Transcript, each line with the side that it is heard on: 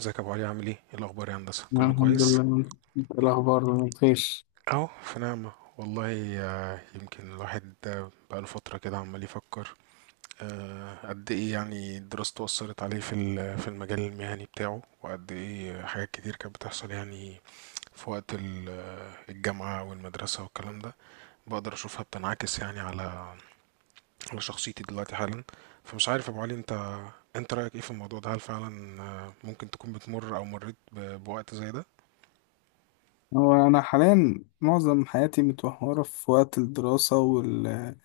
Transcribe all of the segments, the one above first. right: ازيك يا ابو علي؟ عامل ايه الاخبار يا هندسه؟
left: أنا
right: كله
left: الحمد
right: كويس؟
left: لله. انت إيه الاخبار؟ بخير.
right: اهو في نعمه. والله يمكن الواحد بقاله فتره كده عمال يفكر قد ايه يعني دراسته اثرت عليه في المجال المهني بتاعه، وقد ايه حاجات كتير كانت بتحصل، يعني في وقت الجامعه والمدرسه والكلام ده. بقدر اشوفها بتنعكس يعني على شخصيتي دلوقتي حالا. فمش عارف يا ابو علي، انت رايك ايه في الموضوع ده؟ هل فعلا ممكن تكون بتمر او مريت بوقت زي ده؟
left: هو انا حاليا معظم حياتي متوهره في وقت الدراسه والكليه،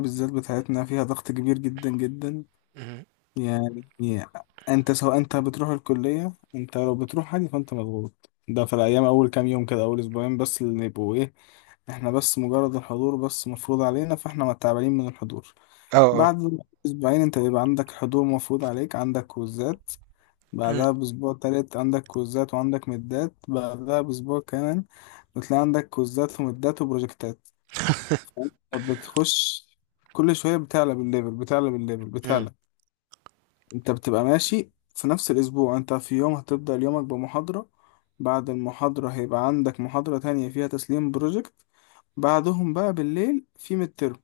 left: بالذات بتاعتنا فيها ضغط كبير جدا جدا.
right: مهم.
left: يعني انت سواء انت بتروح الكليه، انت لو بتروح حاجه فانت مضغوط. ده في الايام اول كام يوم كده، اول اسبوعين بس اللي يبقوا ايه، احنا بس مجرد الحضور بس مفروض علينا فاحنا تعبانين من الحضور.
right: اه.
left: بعد اسبوعين انت بيبقى عندك حضور مفروض عليك، عندك كوزات.
right: مم.
left: بعدها بأسبوع تالت عندك كوزات وعندك مدات. بعدها بأسبوع كمان بتلاقي عندك كوزات ومدات وبروجكتات. فأنت بتخش كل شوية بتعلى بالليفل، بتعلى بالليفل،
right: مم.
left: بتعلى. انت بتبقى ماشي في نفس الأسبوع، انت في يوم هتبدأ يومك بمحاضرة، بعد المحاضرة هيبقى عندك محاضرة تانية فيها تسليم بروجكت، بعدهم بقى بالليل في مترم.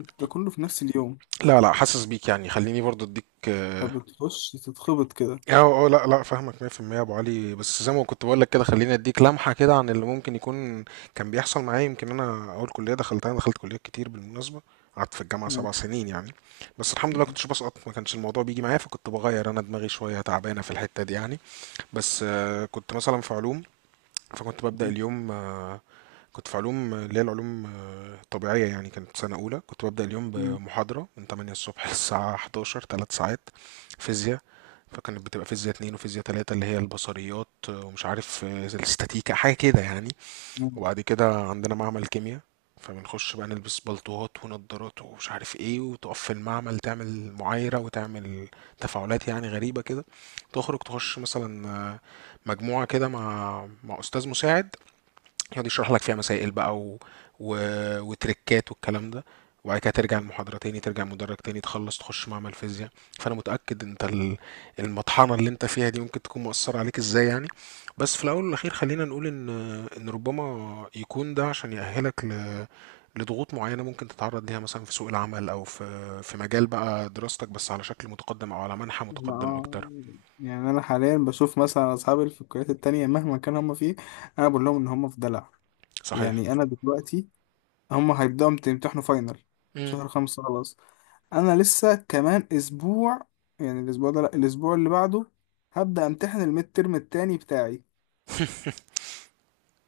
left: انت ده كله في نفس اليوم.
right: لا لا، حاسس بيك، يعني خليني برضو اديك. اه.
left: انت بتخش تتخبط كده.
right: اه لا لا، فاهمك 100% يا ابو علي، بس زي ما كنت بقول لك كده خليني اديك لمحه كده عن اللي ممكن يكون كان بيحصل معايا. يمكن انا اول كليه دخلتها، أنا دخلت كليات كتير بالمناسبه، قعدت في الجامعه 7 سنين يعني. بس الحمد لله كنتش بسقط، ما كانش الموضوع بيجي معايا، فكنت بغير انا دماغي، شويه تعبانه في الحته دي يعني. بس كنت مثلا في علوم، فكنت ببدأ اليوم كنت في علوم اللي هي العلوم الطبيعية، يعني كانت سنة أولى. كنت ببدأ اليوم
left: مم.
right: بمحاضرة من 8 الصبح للساعة 11، 3 ساعات فيزياء. فكانت بتبقى فيزياء 2 وفيزياء 3، اللي هي البصريات ومش عارف الاستاتيكا حاجة كده يعني. وبعد كده عندنا معمل كيمياء، فبنخش بقى نلبس بلطوات ونضارات ومش عارف ايه، وتقف في المعمل تعمل معايرة وتعمل تفاعلات يعني غريبة كده. تخرج تخش مثلا مجموعة كده مع أستاذ مساعد يقعد يشرح لك فيها مسائل بقى و... وتريكات والكلام ده. وبعد كده ترجع المحاضرة تاني، ترجع المدرج تاني، تخلص تخش معمل فيزياء. فأنا متأكد أنت المطحنة اللي أنت فيها دي ممكن تكون مؤثرة عليك إزاي يعني. بس في الأول والأخير، خلينا نقول إن ربما يكون ده عشان يأهلك لضغوط معينة ممكن تتعرض ليها مثلا في سوق العمل، أو في مجال بقى دراستك، بس على شكل متقدم أو على منحى متقدم
left: آه،
right: أكتر.
left: يعني انا حاليا بشوف مثلا اصحابي اللي في الكليات التانية مهما كان هم فيه، انا بقول لهم ان هم في دلع.
right: صحيح.
left: يعني انا دلوقتي هم هيبداوا يمتحنوا فاينل
right: مم.
left: شهر خمسة خلاص. انا لسه كمان اسبوع، يعني الاسبوع ده، لا الاسبوع اللي بعده هبدا امتحن الميد ترم التاني بتاعي.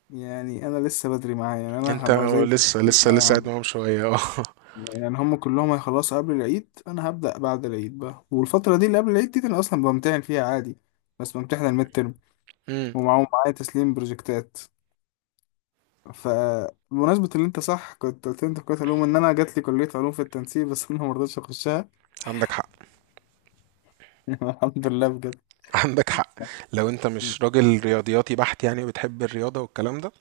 left: يعني انا لسه بدري معايا، يعني انا
right: أنت
left: هبقى زي
right: لسه
left: في
right: لسه
left: ثانوية
right: لسه قاعد
left: عامة.
right: معاهم شوية. اه.
left: يعني هم كلهم هيخلصوا قبل العيد، انا هبدا بعد العيد بقى، والفترة دي اللي قبل العيد دي انا اصلا بمتحن فيها عادي، بس بمتحن الميد ترم
right: مم.
left: ومعاهم معايا تسليم بروجكتات. فبمناسبة اللي انت صح كنت قلت لي انت في كلية علوم، ان انا جات لي كلية علوم في التنسيق بس انا مرضتش اخشها.
right: عندك حق.
left: الحمد لله بجد.
right: عندك حق. لو انت مش راجل رياضياتي بحت يعني، وبتحب الرياضه والكلام ده،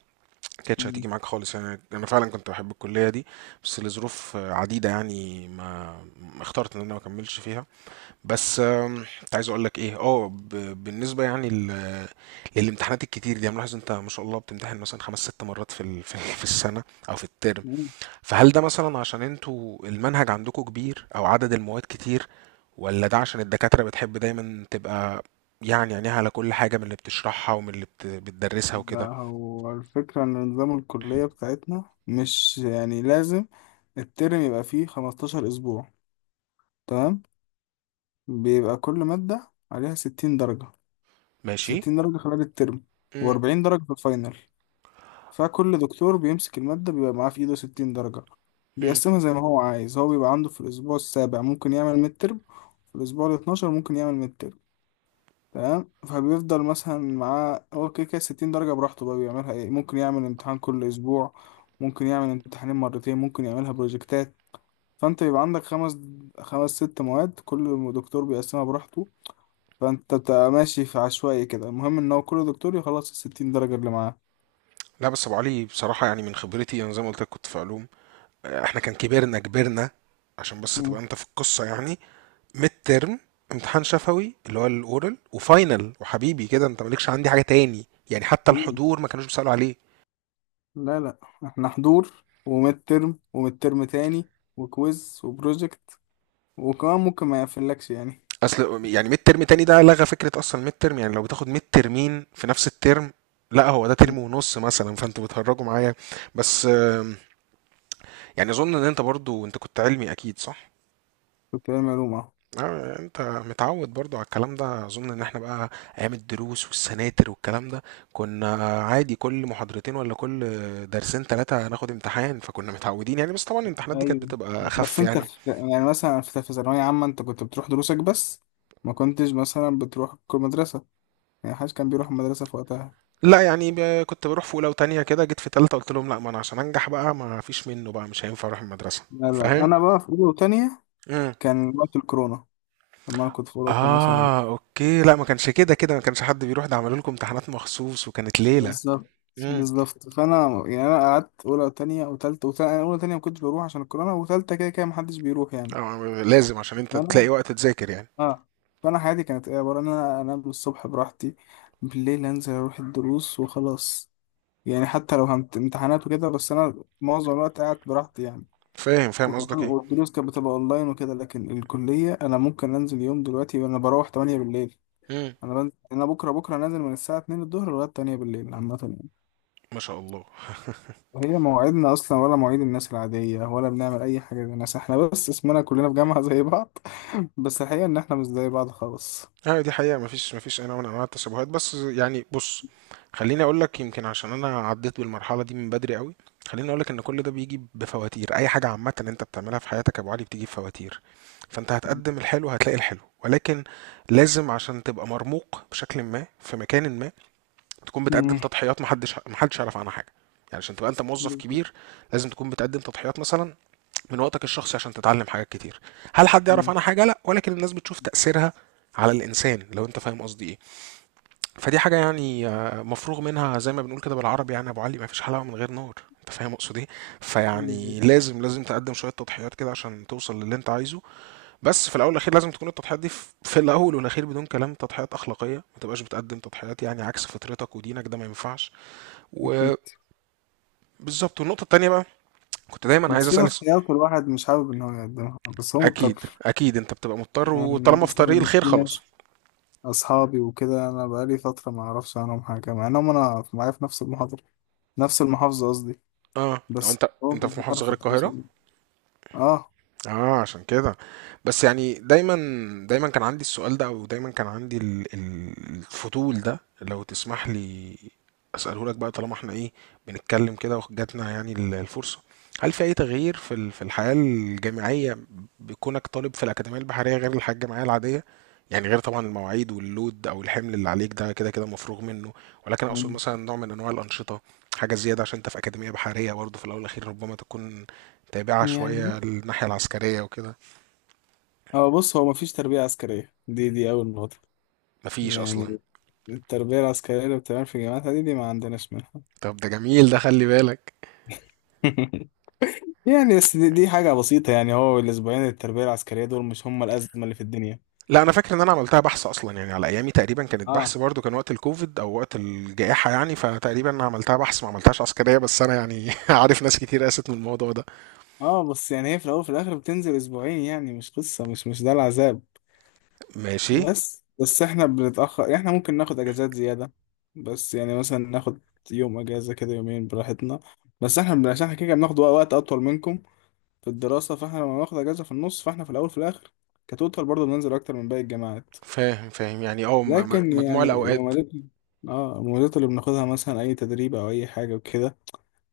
right: ما كانتش هتيجي معاك خالص، يعني انا فعلا كنت بحب الكليه دي، بس لظروف عديده يعني ما اخترت ان انا ما اكملش فيها. بس كنت عايز اقول لك ايه، اه بالنسبه يعني للامتحانات الكتير دي، انا ملاحظ انت ما شاء الله بتمتحن مثلا خمس ست مرات في السنه، او في الترم. فهل ده مثلا عشان انتوا المنهج عندكم كبير، او عدد المواد كتير، ولا ده عشان الدكاترة بتحب دايما تبقى يعني عينيها على كل حاجة من اللي بتشرحها، ومن اللي بتدرسها
left: لا
right: وكده؟
left: هو الفكرة ان نظام الكلية بتاعتنا مش يعني لازم الترم يبقى فيه 15 اسبوع، تمام؟ بيبقى كل مادة عليها 60 درجة،
right: ماشي.
left: 60 درجة خلال الترم
right: امم.
left: و40 درجة في الفاينل. فكل دكتور بيمسك المادة بيبقى معاه في إيده ستين درجة،
right: امم.
left: بيقسمها زي ما هو عايز. هو بيبقى عنده في الأسبوع السابع ممكن يعمل ميد ترم، في الأسبوع الاتناشر ممكن يعمل ميد ترم، تمام؟ فبيفضل مثلا معاه هو كده كده ستين درجة براحته، بقى بيعملها إيه؟ ممكن يعمل امتحان كل أسبوع، ممكن يعمل امتحانين مرتين، ممكن يعملها بروجكتات. فأنت بيبقى عندك خمس ست مواد، كل دكتور بيقسمها براحته. فأنت بتبقى ماشي في عشوائي كده، المهم إن هو كل دكتور يخلص الستين درجة اللي معاه.
right: لا بس ابو علي، بصراحة يعني من خبرتي انا زي ما قلت لك كنت في علوم، احنا كان كبرنا، عشان بس تبقى انت في القصة يعني: ميد ترم، امتحان شفوي اللي هو الاورال، وفاينل، وحبيبي كده انت مالكش عندي حاجة تاني يعني، حتى
left: مم.
right: الحضور ما كانوش بيسألوا عليه.
left: لا لا، احنا حضور وميد ترم وميد ترم تاني وكويز وبروجكت، وكمان ممكن ما يقفلكش يعني.
right: اصل يعني ميد ترم تاني ده لغى فكره اصلا ميد ترم، يعني لو بتاخد ميد ترمين في نفس الترم، لا هو ده ترم ونص مثلا، فانتوا بتهرجوا معايا. بس يعني اظن ان انت برضو، انت كنت علمي اكيد صح؟
left: كنت بعمل معلومة أهو.
right: انت متعود برضو على الكلام ده. اظن ان احنا بقى ايام الدروس والسناتر والكلام ده كنا عادي كل محاضرتين، ولا كل درسين ثلاثة هناخد امتحان، فكنا متعودين يعني، بس طبعا الامتحانات دي كانت
left: ايوه
right: بتبقى
left: بس
right: اخف
left: انت
right: يعني.
left: في، يعني مثلا في، في ثانوية عامة انت كنت بتروح دروسك بس، ما كنتش مثلا بتروح كل مدرسة، يعني محدش كان بيروح المدرسة في وقتها.
right: لا يعني كنت بروح في اولى وتانية كده، جيت في تالتة قلت لهم لا، ما انا عشان انجح بقى ما فيش منه بقى، مش هينفع اروح المدرسة.
left: لا لا
right: فاهم.
left: انا بقى في اولى وتانية
right: امم.
left: كان وقت الكورونا. لما انا كنت في اولى وتانية ثانوي.
right: اه اوكي، لا ما كانش كده كده ما كانش حد بيروح، ده عملوا لكم امتحانات مخصوص وكانت ليلة.
left: بالظبط.
right: امم.
left: بالظبط. فانا يعني انا قعدت اولى وتانية وتالتة، وتالتة اولى وتانية ما كنتش بروح عشان الكورونا، وتالتة كده كده محدش بيروح يعني.
right: آه لازم، عشان انت
left: فانا،
right: تلاقي وقت تذاكر يعني.
left: اه، فانا حياتي كانت ايه؟ عباره ان انا انام الصبح براحتي، بالليل انزل اروح الدروس وخلاص. يعني حتى لو امتحانات وكده بس انا معظم الوقت قاعد براحتي يعني.
right: فاهم فاهم
left: وكمان
right: قصدك ايه.
left: والدروس كانت بتبقى اونلاين وكده، لكن الكليه انا ممكن انزل يوم دلوقتي وانا بروح 8 بالليل.
right: امم.
left: انا بنزل، انا بكره بكره نازل من الساعه 2 الظهر لغايه 8 بالليل عامه يعني.
right: ما شاء الله.
left: وهي مواعيدنا اصلا ولا مواعيد الناس العاديه، ولا بنعمل اي حاجه زي الناس، احنا بس اسمنا كلنا في جامعه زي بعض. بس الحقيقه ان احنا مش زي بعض خالص.
right: اه دي حقيقة، مفيش أي نوع من أنواع التشابهات، بس يعني بص، خليني أقول لك يمكن عشان أنا عديت بالمرحلة دي من بدري قوي، خليني أقول لك إن كل ده بيجي بفواتير. أي حاجة عامة أنت بتعملها في حياتك يا أبو علي بتيجي بفواتير. فأنت هتقدم الحلو، هتلاقي الحلو، ولكن لازم عشان تبقى مرموق بشكل ما في مكان ما، تكون بتقدم
left: مم.
right: تضحيات محدش يعرف عنها حاجة. يعني عشان تبقى أنت موظف
left: بالظبط.
right: كبير، لازم تكون بتقدم تضحيات مثلا من وقتك الشخصي عشان تتعلم حاجات كتير. هل حد يعرف
left: آه،
right: عنها حاجه؟ لا، ولكن الناس بتشوف تاثيرها على الانسان، لو انت فاهم قصدي ايه. فدي حاجه يعني مفروغ منها، زي ما بنقول كده بالعربي يعني، ابو علي، ما فيش حلاوه من غير نار. انت فاهم اقصد ايه؟
left: بالظبط.
right: فيعني لازم تقدم شويه تضحيات كده عشان توصل للي انت عايزه. بس في الاول والاخير لازم تكون التضحيات دي في الاول والاخير، بدون كلام، تضحيات اخلاقيه، ما تبقاش بتقدم تضحيات يعني عكس فطرتك ودينك، ده ما ينفعش.
left: أكيد.
right: وبالظبط. والنقطه التانيه بقى، كنت دايما عايز
left: بس في
right: اسال.
left: تضحيات الواحد مش حابب إن هو يقدمها بس هو
right: اكيد
left: مضطر.
right: اكيد انت بتبقى مضطر،
left: يعني
right: وطالما في طريق
left: مثلا
right: الخير
left: في
right: خلاص.
left: ناس، أصحابي وكده، أنا بقالي فترة ما أعرفش عنهم حاجة مع إنهم أنا معايا في نفس المحاضرة، نفس المحافظة قصدي،
right: اه، لو
left: بس
right: انت،
left: هو
right: انت
left: مش
right: في محافظة
left: بعرف
right: غير القاهرة.
left: أتواصل. آه.
right: اه عشان كده. بس يعني دايما، دايما كان عندي السؤال ده، او دايما كان عندي الفضول ده، لو تسمح لي اساله لك بقى، طالما احنا ايه بنتكلم كده وجاتنا يعني الفرصه. هل في اي تغيير في الحياه الجامعيه بكونك طالب في الاكاديميه البحريه، غير الحياه الجامعيه العاديه؟ يعني غير طبعا المواعيد واللود او الحمل اللي عليك، ده كده كده مفروغ منه، ولكن اقصد
left: يعني
right: مثلا نوع من انواع الانشطه، حاجه زياده، عشان انت في اكاديميه بحريه برضه، في الاول والاخير ربما تكون تابعة
left: يعني
right: شوية الناحية العسكرية وكده.
left: هو، بص، هو مفيش تربية عسكرية، دي أول نقطة.
right: مفيش أصلا؟
left: يعني التربية العسكرية اللي بتتعمل في جامعات دي، ما عندناش منها.
right: طب ده جميل، ده خلي بالك.
left: يعني بس دي حاجة بسيطة، يعني هو الأسبوعين التربية العسكرية دول مش هم الأزمة اللي في الدنيا.
right: لا أنا فاكر إن أنا عملتها بحث أصلا، يعني على أيامي تقريبا كانت بحث
left: اه.
right: برضو، كان وقت الكوفيد أو وقت الجائحة يعني، فتقريبا أنا عملتها بحث ما عملتهاش عسكرية، بس أنا يعني عارف ناس كتير قاست من الموضوع ده.
left: اه بس يعني هي في الاول وفي الاخر بتنزل اسبوعين، يعني مش قصه، مش ده العذاب.
right: ماشي.
left: بس احنا بنتاخر، يعني احنا ممكن ناخد اجازات زياده. بس يعني مثلا ناخد يوم اجازه كده، يومين براحتنا. بس احنا عشان احنا كده بناخد وقت اطول منكم في الدراسه، فاحنا لما بناخد اجازه في النص فاحنا في الاول وفي الاخر كتوتال برضه بننزل اكتر من باقي الجامعات.
right: فاهم فاهم، يعني اه
left: لكن
right: مجموع
left: يعني
right: الأوقات.
left: المميزات، اه المميزات اللي بناخدها مثلا اي تدريب او اي حاجه وكده،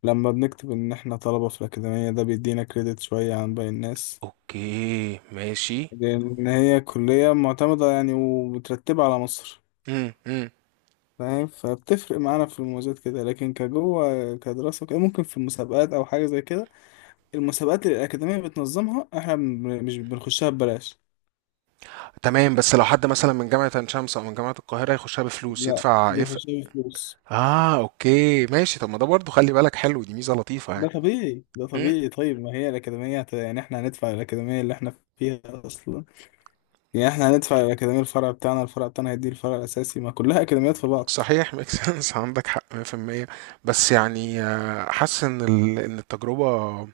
left: لما بنكتب ان احنا طلبه في الاكاديميه ده بيدينا كريدت شويه عن باقي الناس،
right: أوكي ماشي.
left: لأن هي كلية معتمدة يعني ومترتبة على مصر.
right: امم. امم.
left: فاهم؟ فبتفرق معانا في المميزات كده، لكن كجوه كدراسة وكده، ممكن في المسابقات أو حاجة زي كده، المسابقات اللي الأكاديمية بتنظمها إحنا مش بنخشها ببلاش.
right: تمام، بس لو حد مثلا من جامعة عين شمس أو من جامعة القاهرة يخشها بفلوس،
left: لا
right: يدفع إيه
left: بيخشها بفلوس.
right: اه. اوكي ماشي، طب ما ده برضه خلي بالك حلو، دي ميزه لطيفه
left: ده
right: يعني.
left: طبيعي، ده
right: مم.
left: طبيعي. طيب، ما هي الأكاديمية يعني إحنا هندفع الأكاديمية اللي إحنا فيها أصلا. يعني إحنا هندفع الأكاديمية، الفرع بتاعنا، الفرع بتاعنا هيدي الفرع الأساسي، ما كلها أكاديميات في بعض.
right: صحيح، ميك سنس. عندك حق 100%. بس يعني حاسس ان ان التجربه،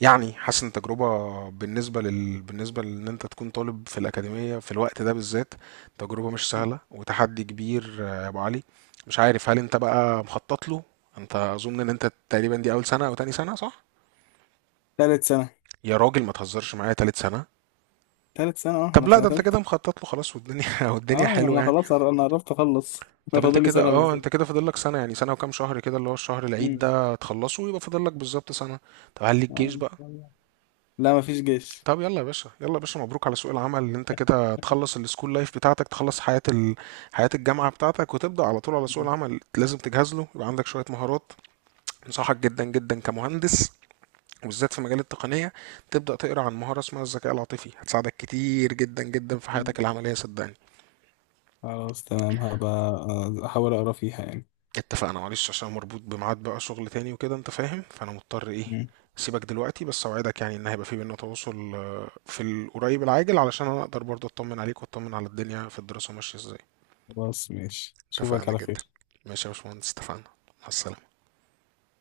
right: يعني حاسس ان التجربه بالنسبه لل، بالنسبه لان انت تكون طالب في الاكاديميه في الوقت ده بالذات، تجربه مش سهله وتحدي كبير يا ابو علي. مش عارف هل انت بقى مخطط له؟ انت اظن ان انت تقريبا دي اول سنه او تاني سنه، صح؟
left: تالت سنة.
right: يا راجل ما تهزرش معايا، تالت سنه؟
left: تالت سنة، اه
right: طب
left: أنا
right: لا،
left: سنة
right: ده انت
left: تالتة.
right: كده مخطط له خلاص، والدنيا والدنيا
left: اه انا،
right: حلوه يعني.
left: انا عرفت اخلص. انا
right: طب انت
left: فاضل لي
right: كده،
left: سنه
right: اه انت
left: بالظبط.
right: كده فاضل لك سنة، يعني سنة وكام شهر كده، اللي هو الشهر العيد
left: مم.
right: ده تخلصه ويبقى فاضل لك بالظبط سنة. طب هل ليك
left: آه،
right: جيش
left: إن
right: بقى؟
left: شاء الله. لا مفيش جيش.
right: طب يلا يا باشا، يلا يا باشا، مبروك على سوق العمل، اللي انت كده تخلص السكول لايف بتاعتك، تخلص حياة حياة الجامعة بتاعتك، وتبدأ على طول على سوق
left: مم.
right: العمل. لازم تجهز له، يبقى عندك شوية مهارات. انصحك جدا جدا كمهندس، وبالذات في مجال التقنية، تبدأ تقرأ عن مهارة اسمها الذكاء العاطفي، هتساعدك كتير جدا جدا في
left: مم.
right: حياتك العملية صدقني.
left: خلاص تمام، هبقى احاول اقرا فيها يعني.
right: اتفقنا؟ معلش عشان مربوط بميعاد بقى شغل تاني وكده، انت فاهم، فانا مضطر ايه
left: مم.
right: سيبك دلوقتي، بس اوعدك يعني ان هيبقى في بينا تواصل في القريب العاجل، علشان انا اقدر برضه اطمن عليك واطمن على الدنيا، في الدراسة ماشية ازاي.
left: خلاص ماشي، اشوفك
right: اتفقنا
left: على
right: جدا.
left: خير.
right: ماشي يا باشمهندس، اتفقنا. مع السلامة.